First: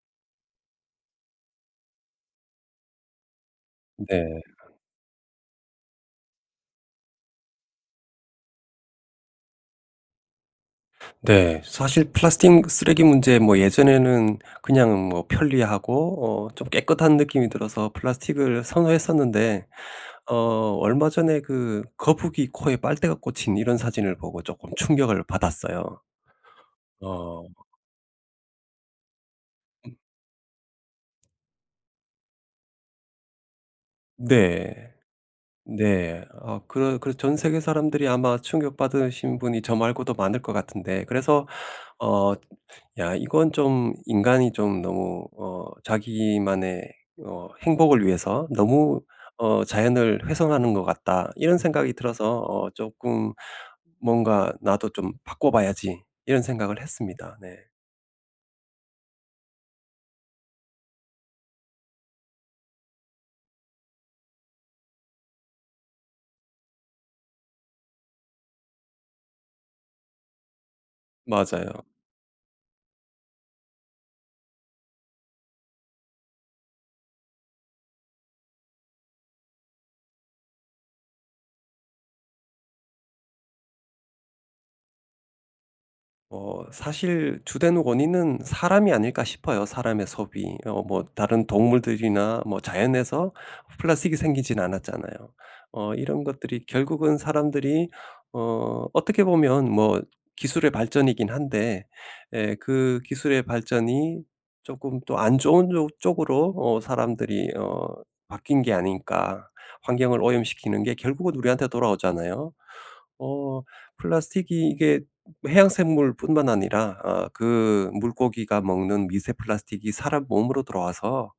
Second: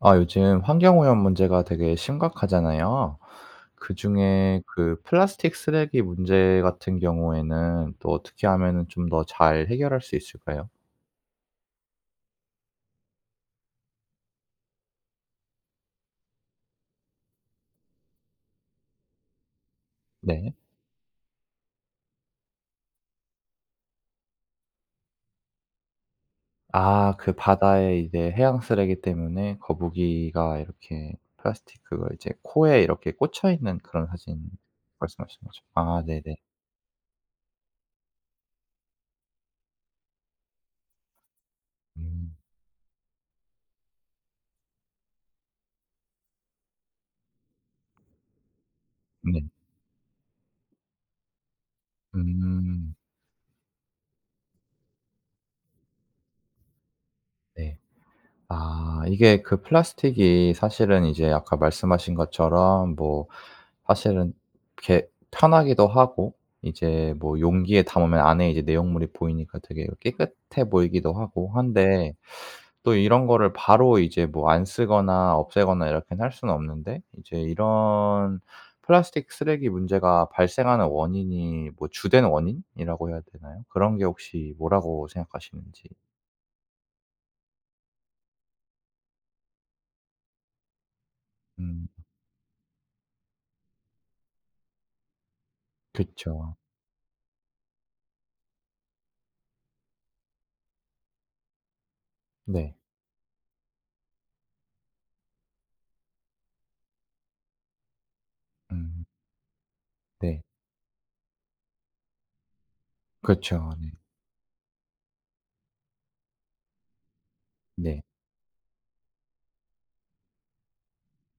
아 요즘 환경오염 문제가 되게 심각하잖아요? 네. 그중에 그 플라스틱 쓰레기 문제 같은 경우에는 또 어떻게 하면은 좀 더 잘 해결할 수 있을까요? 네. 사실 플라스틱 쓰레기 문제 뭐 예전에는 그냥 뭐 편리하고 어 좀 깨끗한 느낌이 들어서 플라스틱을 선호했었는데 어 네. 얼마 전에 그 거북이 코에 빨대가 꽂힌 이런 사진을 보고 쪼끔 충격을 받았어요. 아 그 어 바다의 이제 해양 쓰레기 때문에 거북이가 이렇게 플라스틱 그걸 이제 코에 이렇게 꽂혀 있는 그런 사진 네. 말씀하시는 거죠? 아 네. 네네. 어 그 그래서 전 세계 사람들이 아마 충격받으신 분이 저 말고도 많을 것 같은데 그래서 어 음. '야 이건 좀 인간이 좀 너무 어 자기만의 어 행복을 위해서 너무 네. 어 자연을 훼손하는 것 같다.' 이런 생각이 들어서 '어 음. 쪼끔 뭔가 나도 좀 바꿔 봐야지.' 이런 생각을 했습니다. 네. 네. 아 이게 그 플라스틱이 사실은 이제 아까 말씀하신 것처럼 뭐 사실은 이렇게 편하기도 하고 이제 뭐 용기에 담으면 안의 이제 내용물이 보이니까 되게 그 깨끗해 보이기도 하고 맞아요. 한데 또 이런 거를 바로 이제 뭐 안 쓰거나 없애거나 이렇게는 할 수는 없는데 이제 이런 플라스틱 쓰레기 문제가 발생하는 원인이 뭐 주된 원인? 이라고 해야 되나요? 그런 게 혹시 뭐라고 생각하시는지? 어 사실 주된 원인은 사람이 아닐까 싶어요, 사람의 소비. 어 뭐 다른 음. 동물들이나 뭐 자연에서 플라스틱이 생기진 않았잖아요. 어 이런 그쵸. 것들이 결국은 사람들이 어 어떻게 보면 뭐 기술의 발전이긴 한데 예, 네. 그 '기술의 발전이 쪼금 또 안 좋은 조 쪽으로 어 사람들이 어 바뀐 게 음. 아닐까.' 환경을 네. 오염시키는 게 결국은 우리한테 돌아오잖아요. 어 그쵸. 네. 플라스틱이 이게 해양생물뿐만 아니라 어 그 네. 물고기가 먹는 미세 플라스틱이 사람 몸으로 돌아와서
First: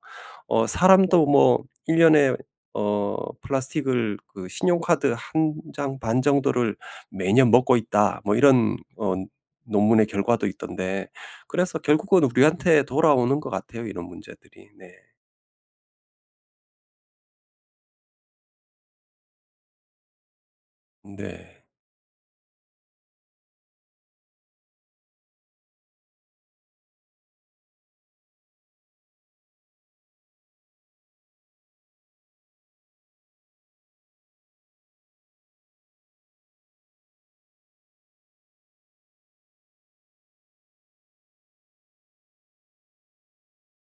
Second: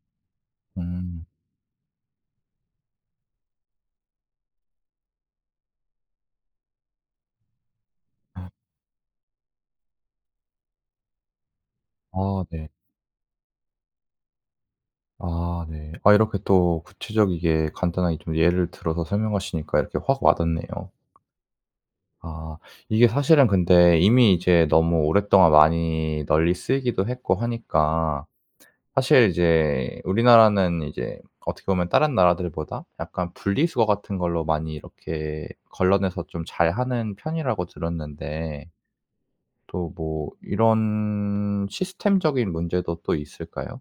어 음. '사람도 뭐 1 년에 어 플라스틱을 그 신용카드 1 장 반 정도를 매년 먹고 있다.' 뭐 아. 이런 어 논문의 결과도 있던데 그래서 결국은 아. 네. 우리한테 돌아오는 것 같아요, 이런 문제들이. 네. 아. 네. 아 이렇게 또 구체적이게 간단하게 좀 예를 들어서 설명하시니까 이렇게 확 와 닿네요. 네. 아. 이게 사실은 근데 이미 이제 너무 오랫동안 많이 널리 쓰이기도 했고 하니까 사실 이제 우리나라는 이제 어떻게 보면 다른 나라들보다 약간 분리수거 같은 걸로 많이 이렇게 걸러내서 좀 잘하는 편이라고 들었는데 또 뭐 이런 시스템적인 문제도 또 있을까요?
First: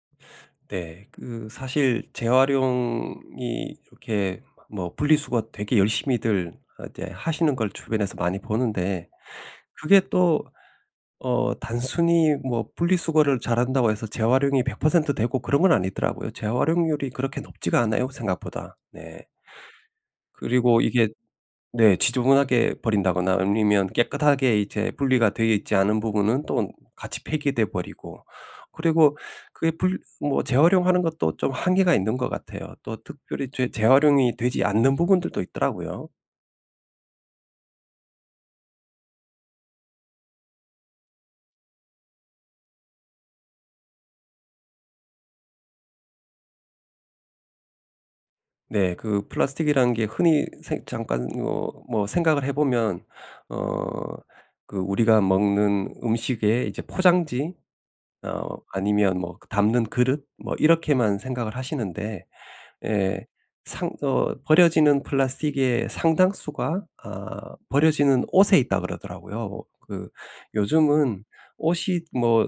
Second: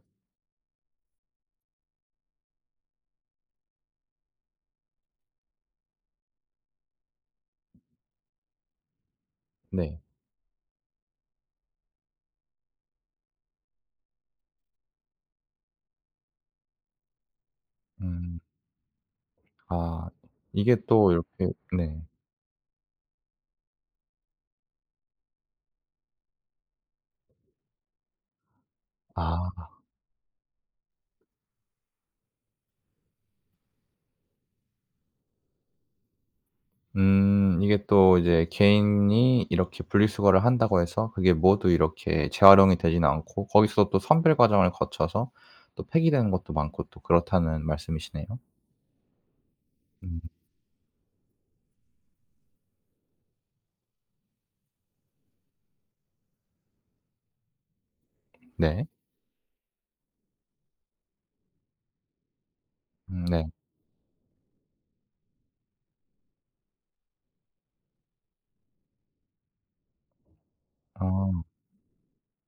네. 그 사실 재활용이 요렇게 뭐 분리수거 되게 열심히들 어 이제 하시는 걸 주변에서 많이 보는데 네. 그게 또 어 단순히 뭐 분리수거를 잘한다고 해서 재활용이 100% 되고 그런 건 아니더라고요. 재활용률이 그렇게 높지가 않아요, 음. 생각보다. 네. 아. 이게 그리고 이게 또 이렇게 네. 네. 지저분하게 버린다거나 아니면 깨끗하게 이제 분리가 되어 있지 않은 부분은 또 같이 폐기되어 버리고. 그리고 그 예 아. 분 뭐 재활용하는 것도 좀 한계가 있는 것 같아요. 또 특별히 재 재활용이 되지 않는 부분들도 있더라고요. 음. 이게 또 이제 개인이 이렇게 분리수거를 한다고 해서 그게 모두 이렇게 재활용이 되진 않고 거기서 또 선별 과정을 거쳐서 또 폐기되는 것도 많고 또 그렇다는 말씀이시네요. 네. 그 플라스틱이라는 게 음. 흔히 생 잠깐 어 뭐 생각을 해보면 어 그 우리가 먹는 음식의 이제 포장지 어 네. 아니면 뭐 그 담는 그릇 뭐 이렇게만 생각을 하시는데 음. 예, 네. 상 어 "버려지는 플라스틱의 상당수가 어 버려지는 옷에 있다." 그러더라고요. 그 요즘은 아. 옷이 뭐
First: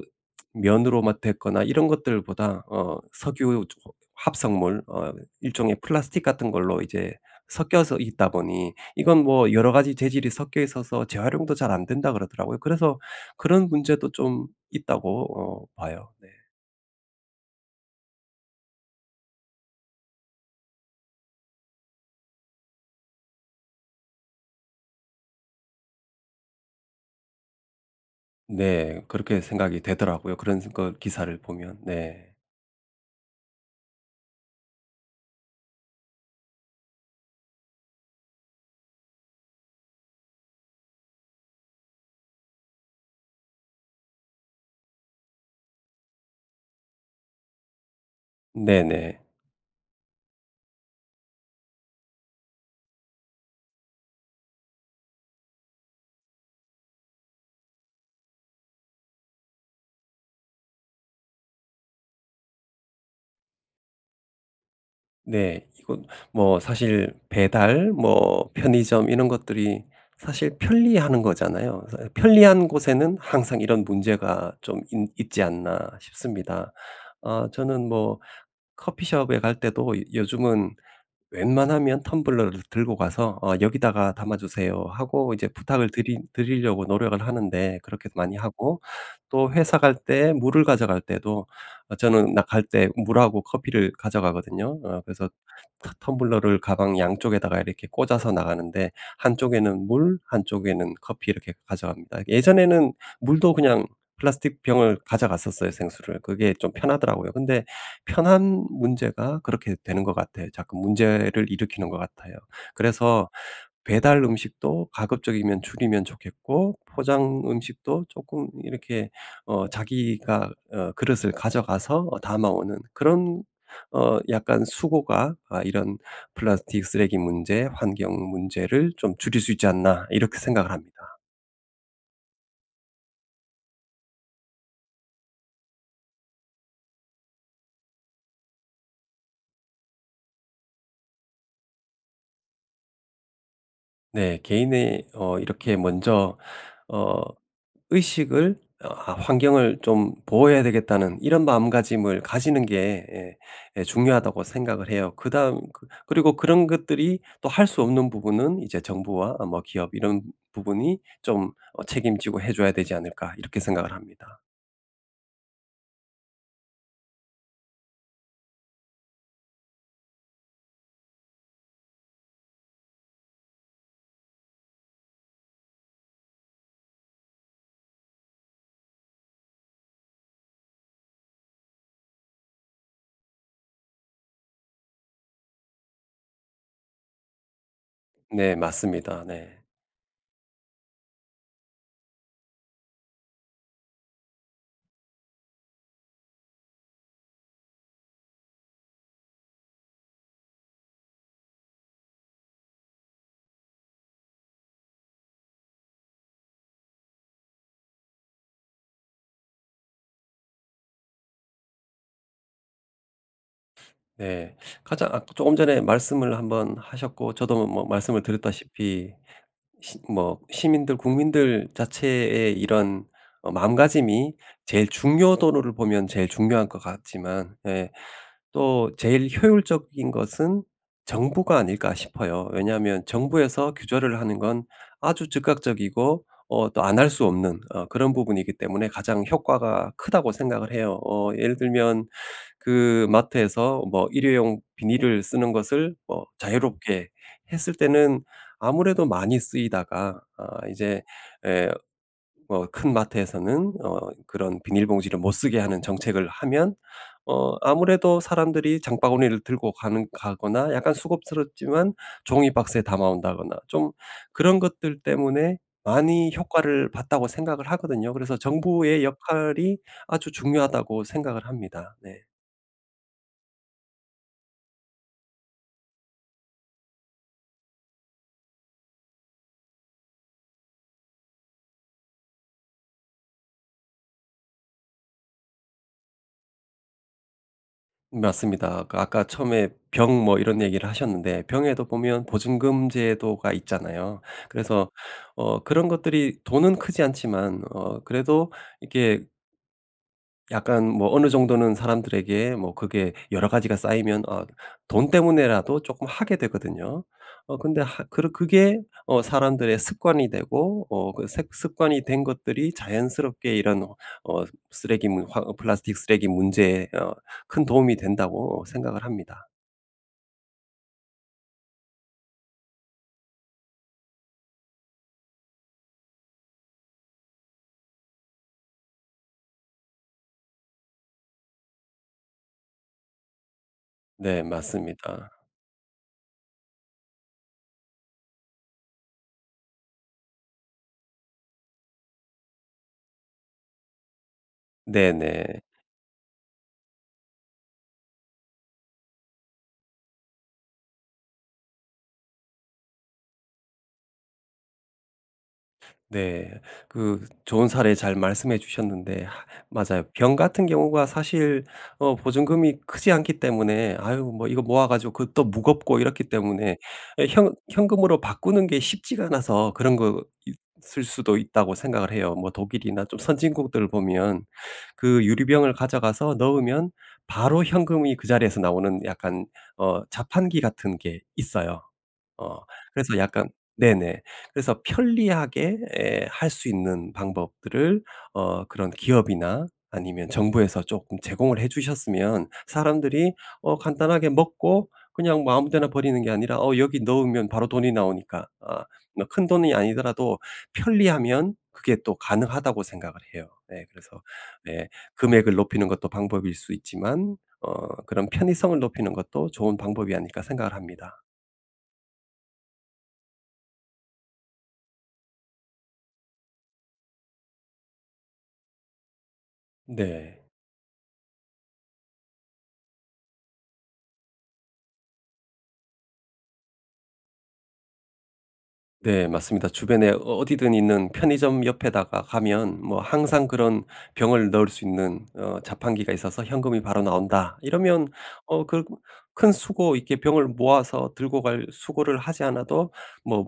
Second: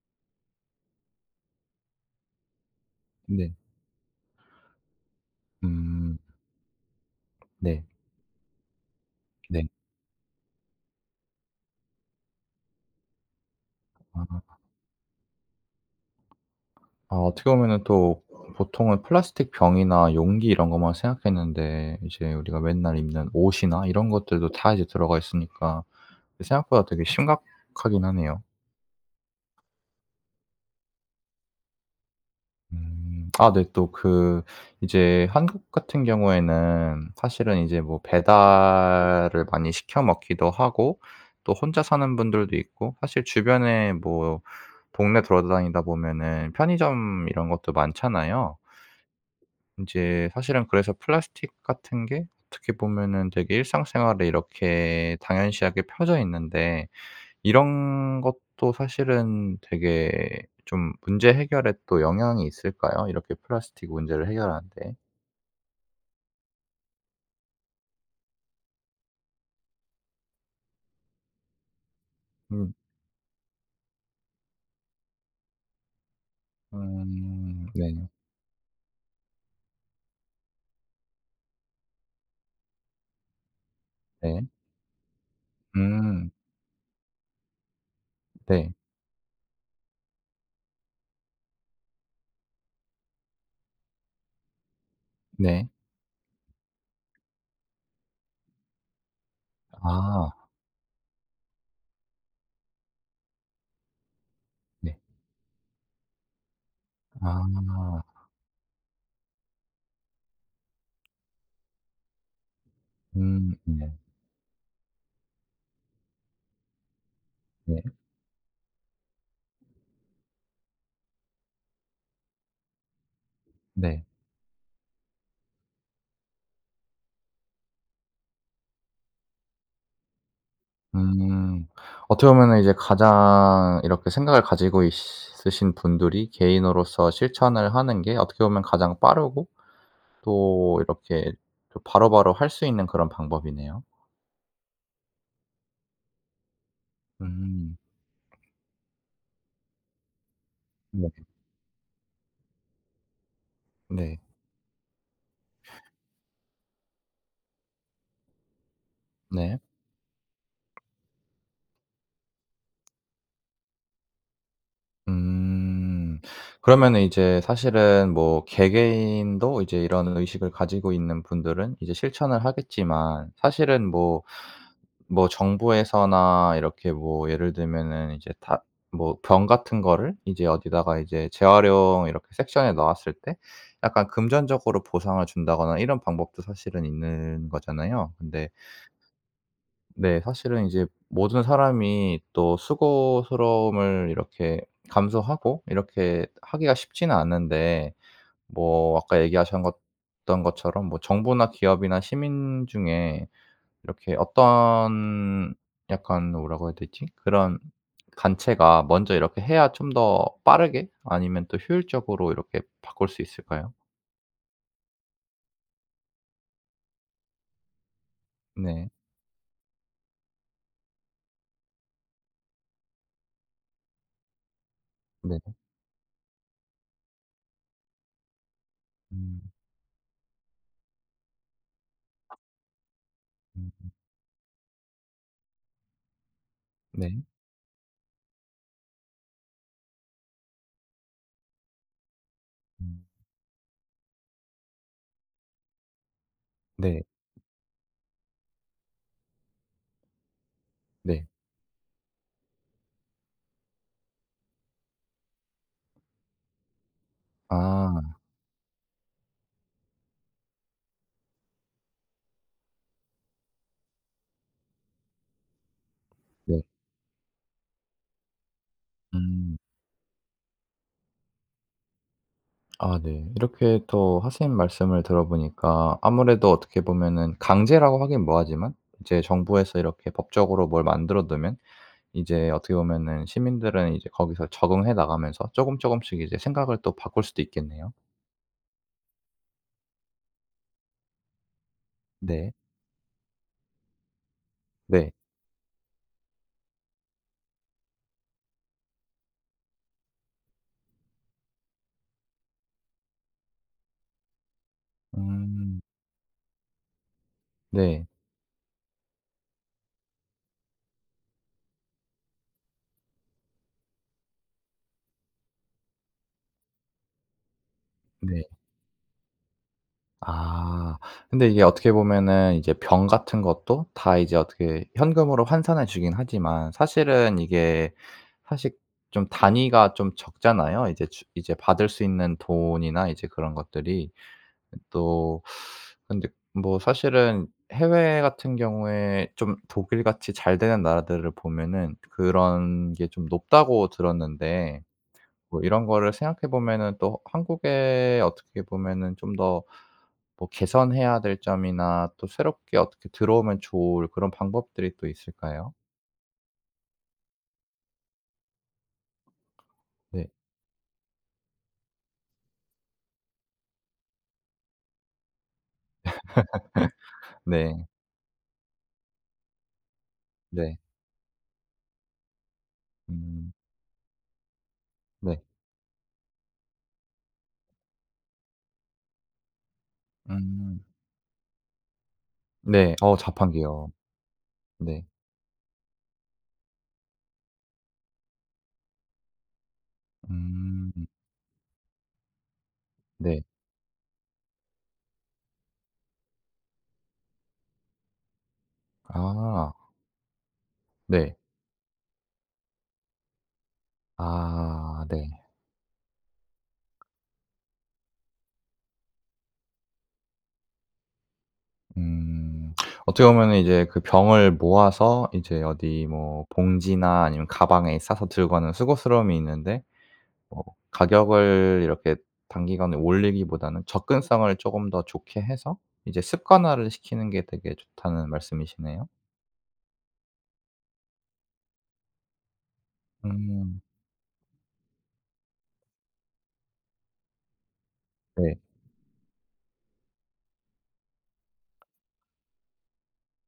면으로 막 됐거나 이런 것들 보다 어 네. 석유 저 어 합성물 어 일종의 음. 플라스틱 같은 걸로 이제 네. 섞여서 있다 보니 이건 뭐 네. 여러 가지 재질이 섞여 있어서 "재활용도 잘 안된다." 그러더라고요. 그래서 그런 문제도 좀 아. 있다고 어 봐요. 네. 아 어떻게 보면 또 보통은 플라스틱 병이나 용기 이런 것만 생각했는데 이제 우리가 맨날 입는 옷이나 이런 것들도 다 이제 들어가 있으니까 생각보다 되게 심각하긴 하네요. 네. 그렇게 생각이 되더라고요, 그런 승 그 기사를 보면. 네. 음. 아 네. 또 그 이제 한국 같은 경우에는 사실은 이제 뭐 배달을 많이 시켜 먹기도 하고 또 혼자 사는 분들도 있고 사실 주변에 뭐 동네 돌아다니다 보면은 편의점 이런 것도 많잖아요. 네네. 인제 사실은 그래서 플라스틱 같은 게 어떻게 보면은 되게 일상생활에 이렇게 당연시하게 퍼져 있는데 이런 것도 사실은 되게 좀 문제 해결에 또 영향이 있을까요? 이렇게 플라스틱 문제를 해결하는 데? 네. 이거 뭐 사실 배달 뭐 편의점 이런 것들이 사실 편리하는 거잖아요. 그래서 어 '편리한 음. 곳에는 항상 이런 문제가 좀 있 있지 않나.' 싶습니다. 어 음. 저는 네. 뭐 커피숍에 갈 때도 요 요즘은 웬만하면 텀블러를 들고 가서 어 "여기다가 네. 담아주세요." 하고 이제 부탁을 드리 음. 드리려고 노력을 하는데 그렇게 많이 네. 하고 또 회사 갈 때 물을 가져갈 때도 어 저는 나 갈 때 물하고 커피를 가져가거든요. 어 그래서 네. 터 텀블러를 가방 양쪽에다가 이렇게 꽂아서 나가는데 한쪽에는 물 아. 한쪽에는 커피 이렇게 가져갑니다. 예전에는 물도 그냥 플라스틱 네. 병을 가져갔었어요, 생수를. 그게 좀 편하더라고요. 근데 아. 편한 문제가 그렇게 되는 것 같아요. 자꾸 문제를 일으키는 것 같아요. 그래서 음. 예. 배달 음식도 가급적이면 줄이면 좋겠고 포장 네. 음식도 쪼끔 이렇게 어 자기가 어 그릇을 가져가서 어 담아 오는 그런 네. 어 약간 수고가 아 이런 '플라스틱 쓰레기 문제, 환경 문제를 좀 줄일 수 있지 않나.' 이렇게 생각을 합니다. 음. 어떻게 보면 이제 가장 이렇게 생각을 가지고 있으신 분들이 개인으로서 실천을 하는 게 어떻게 보면 가장 빠르고 또 이렇게 또 바로바로 할 수 있는 그런 방법이네요. 네. 개인의 어 이렇게 먼저 어 음. 의식을 어 '환경을 좀 네. 보호해야겠다.'는 이런 마음가짐을 가지는 게 예, 예 네. 중요하다고 생각을 해요. 그다음 그 그리고 그런 것들이 또 할 수 없는 부분은 이제 '정부와 어 네. 뭐 기업 이런 부분이 좀 어 책임지고 해 줘야 되지 않을까.' 이렇게 생각을 합니다. 음. 그러면은 이제 사실은 뭐 개개인도 이제 이런 의식을 가지고 있는 분들은 이제 실천을 하겠지만 사실은 뭐, 뭐 정부에서나 이렇게 뭐 예를 들면은 이제 다 뭐 병 같은 거를 이제 어디다가 이제 재활용 이렇게 섹션에 놓았을 때 약간 금전적으로 보상을 준다거나 이런 방법도 사실은 있는 거잖아요. 근데 네 맞습니다. 네. 네 사실은 이제 모든 사람이 또 수고스러움을 이렇게 감수하고 이렇게 하기가 쉽지는 않은데 뭐 아까 얘기하신 것 던 것처럼 뭐 정부나 기업이나 시민 중에 이렇게 어떤 약간 뭐라고 해야 되지? 그런 단체가 먼저 이렇게 해야 좀 더 빠르게? 아니면 또 효율적으로 이렇게 바꿀 수 있을까요? 네 가장 아 쪼금 전에 말씀을 한번 하셨고 저도 뭐 말씀을 네. 드렸다시피 시 뭐 시민들 국민들 자체의 이런 어 마음가짐이 제일 네. 중요도로 를 보면 제일 중요할 것 같지만 예 또 제일 음음. 효율적인 것은 정부가 아닐까 싶어요. 왜냐하면 음. 정부에서 규제를 하는 건 아주 즉각적이고 어 또 안 할 네. 수 없는 어 그런 부분이기 때문에 '가장 효과가 크다.'고 생각을 해요. 어 예를 들면 그 음. 마트에서 뭐 1 회용 비닐을 쓰는 것을 뭐 네. 자유롭게 했을 때는 아무래도 많이 쓰이다가 아 이제 네. 예 뭐 큰 마트에서는 어 그런 비닐봉지를 못 쓰게 하는 정책을 하면 어 아. 아무래도 사람들이 장바구니를 들고 가는 가거나 약간 수고스럽지만 종이 박스에 담아 온다거나 좀 '그런 것들 때문에 많이 네. 효과를 봤다.'고 생각을 하거든요. 그래서 '정부의 음. 역할이 아주 중요하다.'고 생각을 합니다. 네. 아 네. 이렇게 또 선생님 말씀을 들어보니까 아무래도 어떻게 보면 강제라고 하긴 뭐하지만 이제 정부에서 이렇게 법적으로 뭘 만들어 두면 이제 어떻게 보면은 시민들은 이제 거기서 적응해 나가면서 쪼금쪼금씩 이제 생각을 또 바꿀 수도 있겠네요. 맞습니다. 아까 아까 처음에 병 뭐 이런 얘기를 하셨는데 병에도 보면 네. 보증금 제도가 있잖아요. 그래서 네. 어 그런 것들이 돈은 크지 않지만 어 그래도 이게 약간 뭐 어느 정도는 사람들에게 뭐 그게 여러 가지가 쌓이면 어 돈 음. 때문에라도 쪼끔 하게 되거든요. 어 근데 하 네. 그러 그게 어 사람들의 습관이 되고 어 그 색 습관이 된 것들이 자연스럽게 이런 어 쓰레기 문 화 어 '플라스틱 쓰레기 문제에 어 큰 도움이 네. 된다.'고 생각을 합니다. 아 근데 이게 어떻게 보면은 이제 병 같은 것도 다 이제 어떻게 현금으로 환산해 주긴 하지만 사실은 이게 사실 좀 단위가 좀 적잖아요. 이제 주 이제 받을 수 있는 돈이나 이제 그런 것들이. 네. 맞습니다. 또 근데 뭐 사실은 해외 같은 경우에 좀 독일같이 잘 되는 나라들을 보면은 그런 게 좀 높다고 들었는데 뭐 네네. 이런 거를 생각해 보면은 또 한국에 어떻게 보면은 좀 더 뭐 개선해야 될 점이나 또 새롭게 어떻게 들어오면 좋을 그런 방법들이 또 있을까요? 네. 그 좋은 사례 잘 말씀해 주셨는데 하 맞아요. 네. 병 같은 경우가 사실 어 보증금이 크지 않기 때문에 아유 이거 모아 가지고 그거 또 무겁고 이렇기 때문에 예 '현 네. 현금으로 바꾸는 게 쉽지가 않아서 그런 것일 네. 수도 있다.'고 생각을 해요. 뭐 독일이나 좀 음. 선진국들 보면 그 네. 유리병을 가져가서 넣으면 바로 현금이 그 자리에서 나오는 약간 어 자판기 음. 같은 게 있어요. 어 네. 어 그래서 약간 자판기요. 네네. 그래서 네. 편리하게 예 할 수 있는 방법들을 어 그런 기업이나 아니면 정부에서 음. 쪼끔 제공을 해주셨으면 사람들이 네. 어 간단하게 먹고 그냥 뭐 아무 데나 버리는 게 아니라 어 여기 넣으면 바로 돈이 나오니까 어 뭐 아. 큰돈이 아니더라도 네. '편리하면 그게 또 가능하다.'고 생각을 해요. 네. 그래서 네 아 네. 금액을 높이는 것도 방법일 수 있지만 어 그런 편의성을 높이는 것도 좋은 방법이 아닐까 생각을 합니다. 음. 어떻게 보면은 이제 그 병을 모아서 이제 어디 뭐 봉지나 아니면 가방에 싸서 들고 가는 수고스러움이 있는데 네. 어 가격을 이렇게 단기간에 올리기보다는 접근성을 조금 더 좋게 해서 이제 "습관화를 시키는 게 되게 좋다."는 말씀이시네요. 네. 맞습니다. 주변에 어 어디든 있는 편의점 옆에다가 가면 뭐 항상 음. 그런 병을 넣을 수 있는 어 자판기가 있어서 "현금이 바로 나온다." 이러면 네. 어 그 큰 수고 이렇게 병을 모아서 들고 갈 수고를 하지 않아도 뭐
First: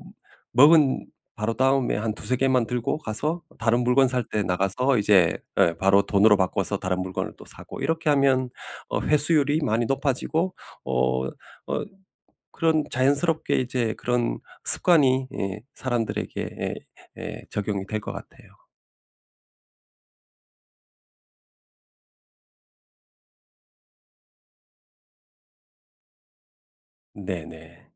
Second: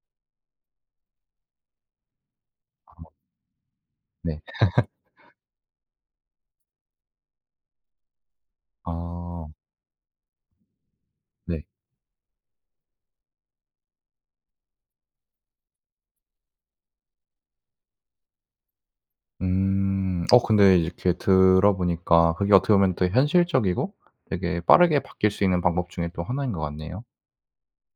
먹은 바로 다음에 한 2-3 개만 들고 어. 가서 다른 물건 살 네. 때 나가서 이제 예, 바로 돈으로 바꿔서 다른 물건을 또 사고 이렇게 하면 어 어. 회수율이 많이 높아지고 어 네. 어 그런 자연스럽게 이제 그런 습관이 이 사람들에게 예, 예 적용이 될 것 같아요. 음. 어 근데 이렇게 들어 보니까 그게 어떻게 보면 되게 현실적이고 되게 빠르게 바뀔 수 있는 방법 중에 또 하나인 것 같네요. 네네.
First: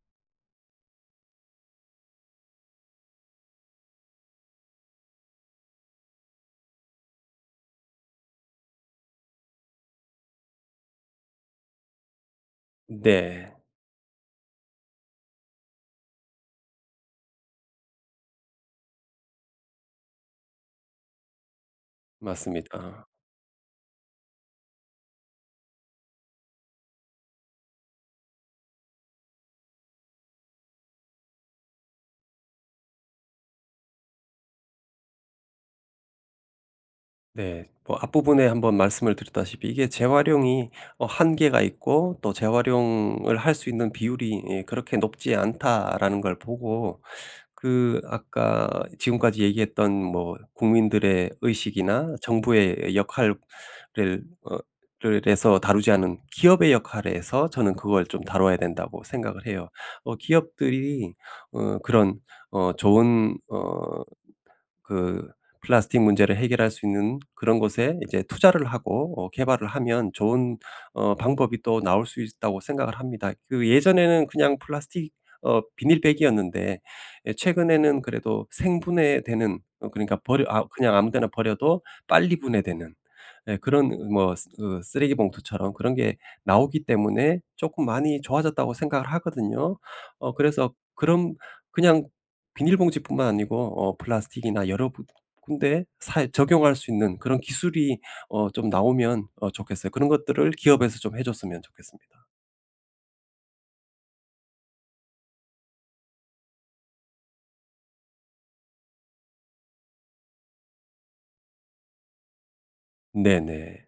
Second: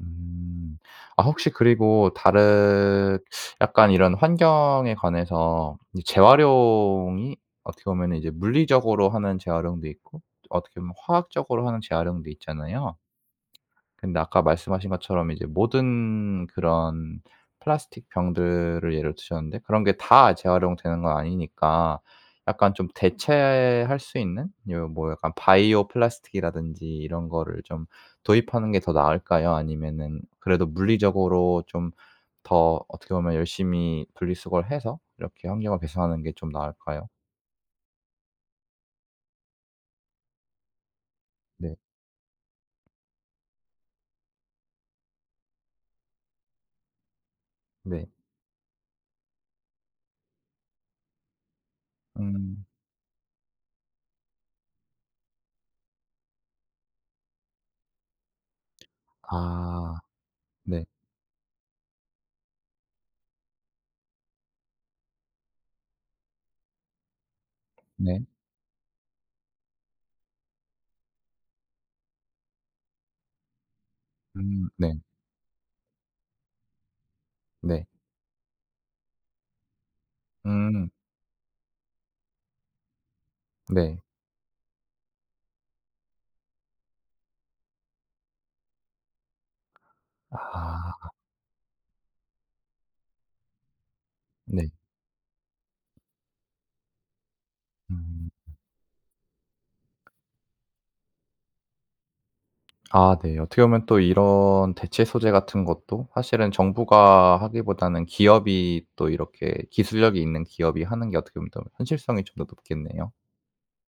음. 어 혹시 그리고 다른 약간 이런 환경에 관해서 이 재활용이 어떻게 보면은 이제 물리적으로 하는 재활용도 있고 어떻게 보면 화학적으로 하는 재활용도 있잖아요? 네. 근데 아까 말씀하신 것처럼 이제 모든 그런 플라스틱 병들을 예로 드셨는데 그런 게 다 재활용되는 건 아니니까 약간 좀 맞습니다. 대체할 수 있는? 요런 뭐 약간 바이오 플라스틱이라든지 이런 거를 좀 도입하는 게 더 나을까요? 아니면은 그래도 물리적으로 좀 더 어떻게 보면 열심히 분리수거를 해서 이렇게 환경을 개선하는 게 좀 나을까요? 네. 뭐 앞부분에 한번 말씀을 드렸다시피 이게 재활용이 어 한계가 네. 있고 또 "재활용을 할 수 있는 비율이 이 그렇게 높지 않다."라는 걸 보고 그 네. 아까 지금까지 얘기했던 뭐 국민들의 의식이나 음. 정부의 역할을 어 를에서 다루자 않은 '기업의 역할에서 저는 그걸 좀 다뤄야 된다.'고 생각을 해요. 아 어 네. 기업들이 어 그런 어 좋은 어 그 플라스틱 문제를 해결할 수 있는 그런 곳에 이제 네. 투자를 하고 어 개발을 하면 '좋은 어 방법이 또 나올 수 있다.'고 생각을 합니다. 그 예전에는 그냥 음 네. 플라스틱 어 비닐백이었는데 에 네. 최근에는 그래도 생분해되는 그러니까 버려 아 음. 그냥 아무 데나 버려도 빨리 분해되는 예 그런 네. 으그 뭐 쓰 그 쓰레기봉투처럼 그런 게 나오기 때문에 '쪼끔 많이 좋아졌다.'고 생각을 하거든요. 어 그래서 아. 그럼 그냥 비닐봉지뿐만 아니고 어 플라스틱이나 네. 여러 군 군데에 사용 적용할 수 있는 그런 기술이 음. 어 좀 나오면 어 좋겠어요. 그런 것들을 기업에서 좀 해 줬으면 좋겠습니다. 아 네 어떻게 보면 또 이런 대체 소재 같은 것도 사실은 정부가 하기보다는 기업이 또 이렇게 기술력이 있는 기업이 하는 게 어떻게 보면 현실성이 좀 더 높겠네요. 네네.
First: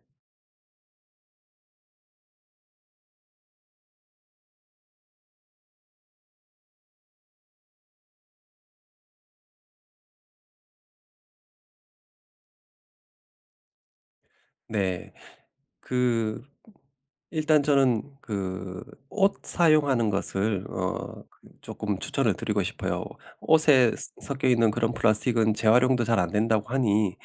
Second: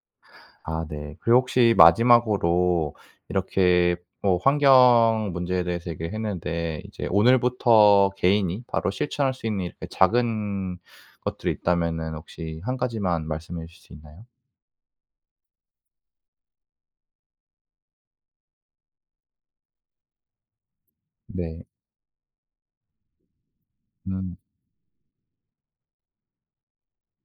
아 네. 그리고 혹시 마지막으로 이렇게 뭐 환경 문제에 대해서 얘기를 했는데 이제 오늘부터 개인이 바로 실천할 수 있는 이렇게 작은 것들이 있다면은 혹시 1 가지만 말씀해 주실 수 있나요? 네. 그 일단 저는 그 옷 사용하는 것을 어 그 네. 조끔 추천을 드리고 싶어요. 옷에 스 음. 섞여 있는 그런 플라스틱은 재활용도 잘 안 된다고 하니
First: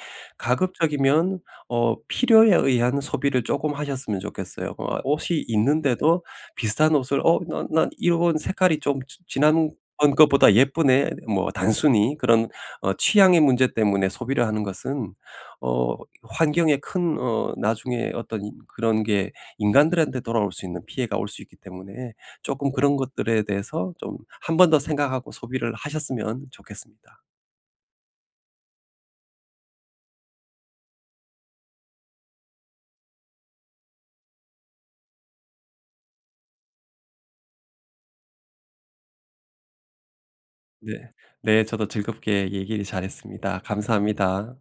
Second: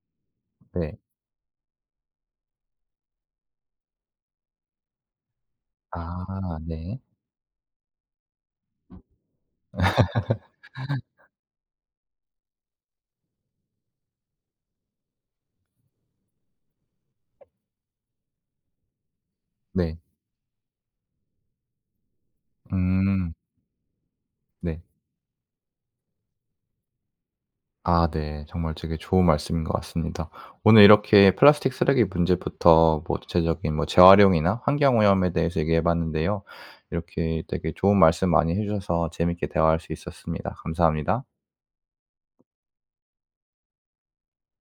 네. 가급적이면 어 필요에 의한 소비를 쪼끔 하셨으면 좋겠어요. 어 옷이 있는데도 아 비슷한 네. 옷을 "어 난 난 이런 색깔이 좀 지 지난번 것보다 예쁘네." 뭐 단순히 그런 어 취향의 문제 때문에 소비를 하는 것은 어 환경에 큰 어 나중에 어떤 이 그런 게 네. 인간들한테 돌아올 수 있는 피해가 올 수 있기 때문에 쪼끔 그런 음. 것들에 대해서 좀 1 번 더 네. 생각하고 소비를 하셨으면 좋겠습니다. 아 네 정말 좋은 되게 말씀인 것 같습니다. 오늘 이렇게 플라스틱 쓰레기 문제부터 뭐 구체적인 재활용이나 환경오염에 대해서 이야기해 봤는데요. 이렇게 되게 좋은 말씀 많이 해주셔서 재미있게 대화할 수 있었습니다. 네. 감사합니다. 네 저도 즐겁게 얘기를 잘했습니다. 감사합니다.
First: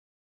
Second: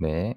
네.